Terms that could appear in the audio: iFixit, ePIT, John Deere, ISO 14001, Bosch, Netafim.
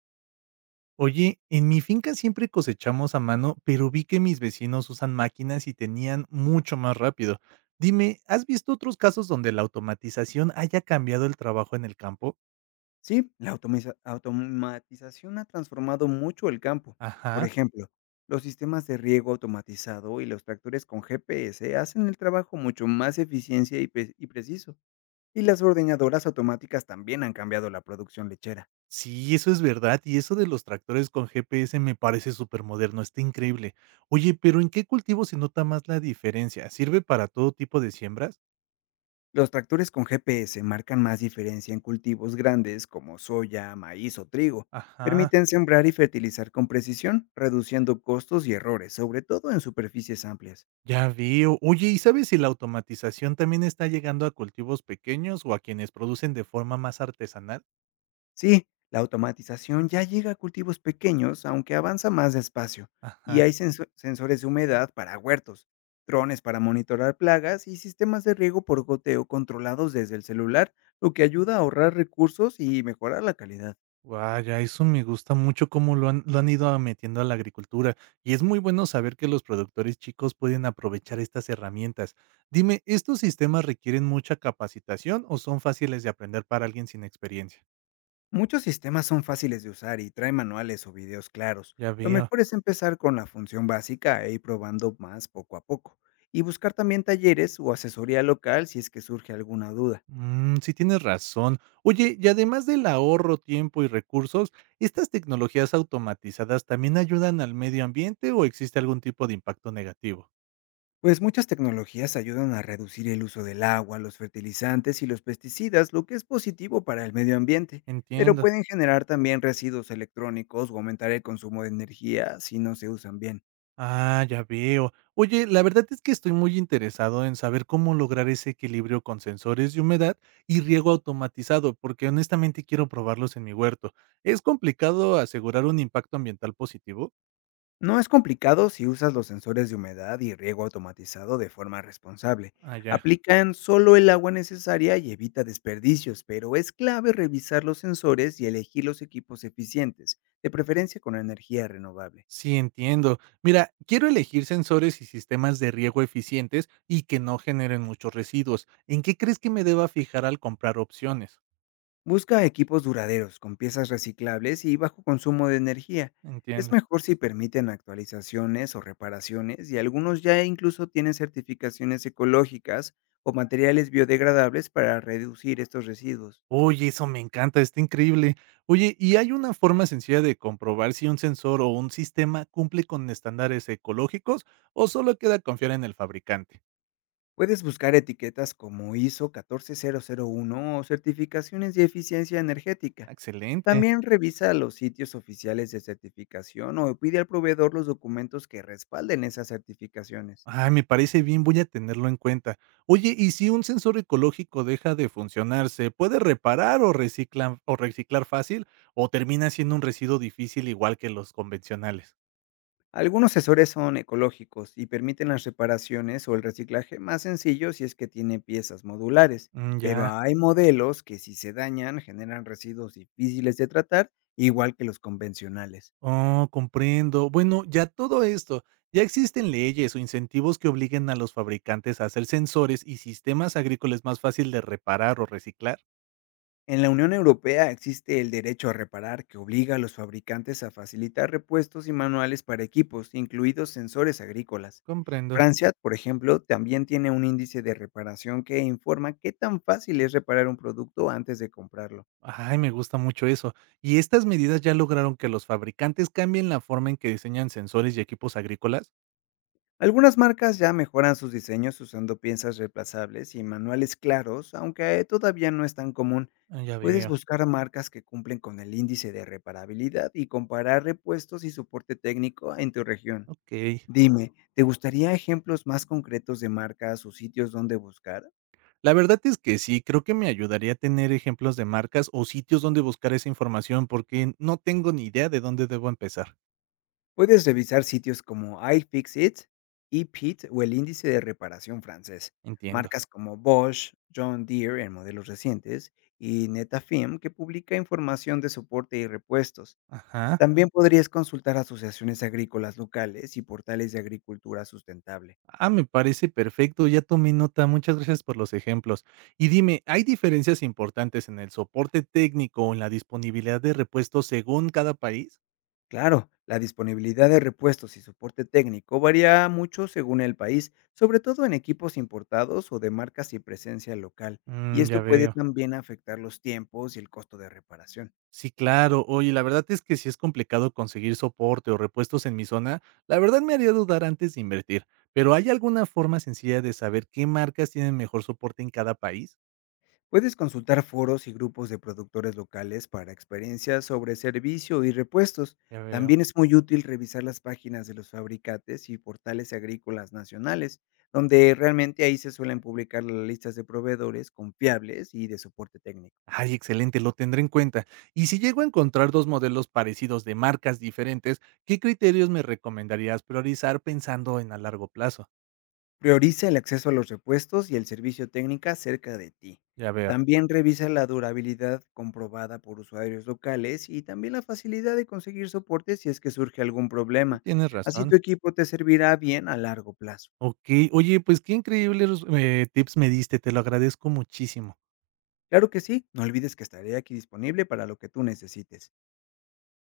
Oye, en mi finca siempre cosechamos a mano, pero vi que mis vecinos usan máquinas y tenían mucho más rápido. Dime, ¿has visto otros casos donde la automatización haya cambiado el trabajo en el campo? Sí, la automatización ha transformado mucho el campo. Por Ajá. ejemplo, los sistemas de riego automatizado y los tractores con GPS hacen el trabajo mucho más eficiencia y, preciso. Y las ordeñadoras automáticas también han cambiado la producción lechera. Sí, eso es verdad, y eso de los tractores con GPS me parece súper moderno, está increíble. Oye, pero ¿en qué cultivo se nota más la diferencia? ¿Sirve para todo tipo de siembras? Los tractores con GPS marcan más diferencia en cultivos grandes como soya, maíz o trigo. Ajá, Permiten sembrar y fertilizar con precisión, reduciendo costos y errores, sobre todo en superficies amplias. ya veo. Oye, ¿y sabes si la automatización también está llegando a cultivos pequeños o a quienes producen de forma más artesanal? Sí, la automatización ya llega a cultivos pequeños, aunque avanza más despacio, y Ajá. hay sensores de humedad para huertos, drones para monitorar plagas y sistemas de riego por goteo controlados desde el celular, lo que ayuda a ahorrar recursos y mejorar la calidad. Vaya, eso me gusta mucho cómo lo han metiendo a la agricultura, y es muy bueno saber que los productores chicos pueden aprovechar estas herramientas. Dime, ¿estos sistemas requieren mucha capacitación o son fáciles de aprender para alguien sin experiencia? Muchos sistemas son fáciles de usar y traen manuales o videos claros. Ya Lo veo. mejor es empezar con la función básica e ir probando más poco a poco, y buscar también talleres o asesoría local si es que surge alguna duda. Mm, sí tienes razón. Oye, y además del ahorro, tiempo y recursos, ¿estas tecnologías automatizadas también ayudan al medio ambiente o existe algún tipo de impacto negativo? Pues muchas tecnologías ayudan a reducir el uso del agua, los fertilizantes y los pesticidas, lo que es positivo para el medio ambiente, pero Entiendo. pueden generar también residuos electrónicos o aumentar el consumo de energía si no se usan bien. Ah, ya veo. Oye, la verdad es que estoy muy interesado en saber cómo lograr ese equilibrio con sensores de humedad y riego automatizado, porque honestamente quiero probarlos en mi huerto. ¿Es complicado asegurar un impacto ambiental positivo? No es complicado si usas los sensores de humedad y riego automatizado de forma responsable. Ah, ya. Aplican solo el agua necesaria y evita desperdicios, pero es clave revisar los sensores y elegir los equipos eficientes, de preferencia con energía renovable. Sí, entiendo. Mira, quiero elegir sensores y sistemas de riego eficientes y que no generen muchos residuos. ¿En qué crees que me deba fijar al comprar opciones? Busca equipos duraderos, con piezas reciclables y bajo consumo de energía. Es Entiendo. mejor si permiten actualizaciones o reparaciones, y algunos ya incluso tienen certificaciones ecológicas o materiales biodegradables para reducir estos residuos. Oye, eso me encanta, está increíble. Oye, ¿y hay una forma sencilla de comprobar si un sensor o un sistema cumple con estándares ecológicos o solo queda confiar en el fabricante? Puedes buscar etiquetas como ISO 14001 o certificaciones de eficiencia energética. Excelente. También revisa los sitios oficiales de certificación o pide al proveedor los documentos que respalden esas certificaciones. Ay, me parece bien, voy a tenerlo en cuenta. Oye, ¿y si un sensor ecológico deja de funcionar, se puede reparar o reciclar fácil o termina siendo un residuo difícil igual que los convencionales? Algunos sensores son ecológicos y permiten las reparaciones o el reciclaje más sencillo si es que tiene piezas modulares, Mm, pero ya. hay modelos que si se dañan generan residuos difíciles de tratar, igual que los convencionales. Oh, comprendo. Bueno, ya todo esto, ya existen leyes o incentivos que obliguen a los fabricantes a hacer sensores y sistemas agrícolas más fácil de reparar o reciclar. En la Unión Europea existe el derecho a reparar que obliga a los fabricantes a facilitar repuestos y manuales para equipos, incluidos sensores agrícolas. Comprendo. Francia, por ejemplo, también tiene un índice de reparación que informa qué tan fácil es reparar un producto antes de comprarlo. Ay, me gusta mucho eso. ¿Y estas medidas ya lograron que los fabricantes cambien la forma en que diseñan sensores y equipos agrícolas? Algunas marcas ya mejoran sus diseños usando piezas reemplazables y manuales claros, aunque todavía no es tan común. Ah, ya Puedes veo. buscar marcas que cumplen con el índice de reparabilidad y comparar repuestos y soporte técnico en tu región. Ok. Dime, ¿te gustaría ejemplos más concretos de marcas o sitios donde buscar? La verdad es que sí, creo que me ayudaría a tener ejemplos de marcas o sitios donde buscar esa información porque no tengo ni idea de dónde debo empezar. Puedes revisar sitios como iFixit, ePIT o el índice de reparación francés, Entiendo. marcas como Bosch, John Deere en modelos recientes y Netafim, que publica información de soporte y repuestos. Ajá. También podrías consultar asociaciones agrícolas locales y portales de agricultura sustentable. Ah, me parece perfecto, ya tomé nota, muchas gracias por los ejemplos. Y dime, ¿hay diferencias importantes en el soporte técnico o en la disponibilidad de repuestos según cada país? Claro, la disponibilidad de repuestos y soporte técnico varía mucho según el país, sobre todo en equipos importados o de marcas y presencia local, y Mm, ya esto puede veo. también afectar los tiempos y el costo de reparación. Sí, claro. Oye, la verdad es que si es complicado conseguir soporte o repuestos en mi zona, la verdad me haría dudar antes de invertir. Pero ¿hay alguna forma sencilla de saber qué marcas tienen mejor soporte en cada país? Puedes consultar foros y grupos de productores locales para experiencias sobre servicio y repuestos. Ya veo. También es muy útil revisar las páginas de los fabricantes y portales agrícolas nacionales, donde realmente ahí se suelen publicar las listas de proveedores confiables y de soporte técnico. Ay, excelente, lo tendré en cuenta. Y si llego a encontrar dos modelos parecidos de marcas diferentes, ¿qué criterios me recomendarías priorizar pensando en a largo plazo? Prioriza el acceso a los repuestos y el servicio técnica cerca de ti. Ya veo. También revisa la durabilidad comprobada por usuarios locales y también la facilidad de conseguir soporte si es que surge algún problema. Tienes Así razón. tu equipo te servirá bien a largo plazo. Ok, oye, pues qué increíbles tips me diste, te lo agradezco muchísimo. Claro que sí, no olvides que estaré aquí disponible para lo que tú necesites.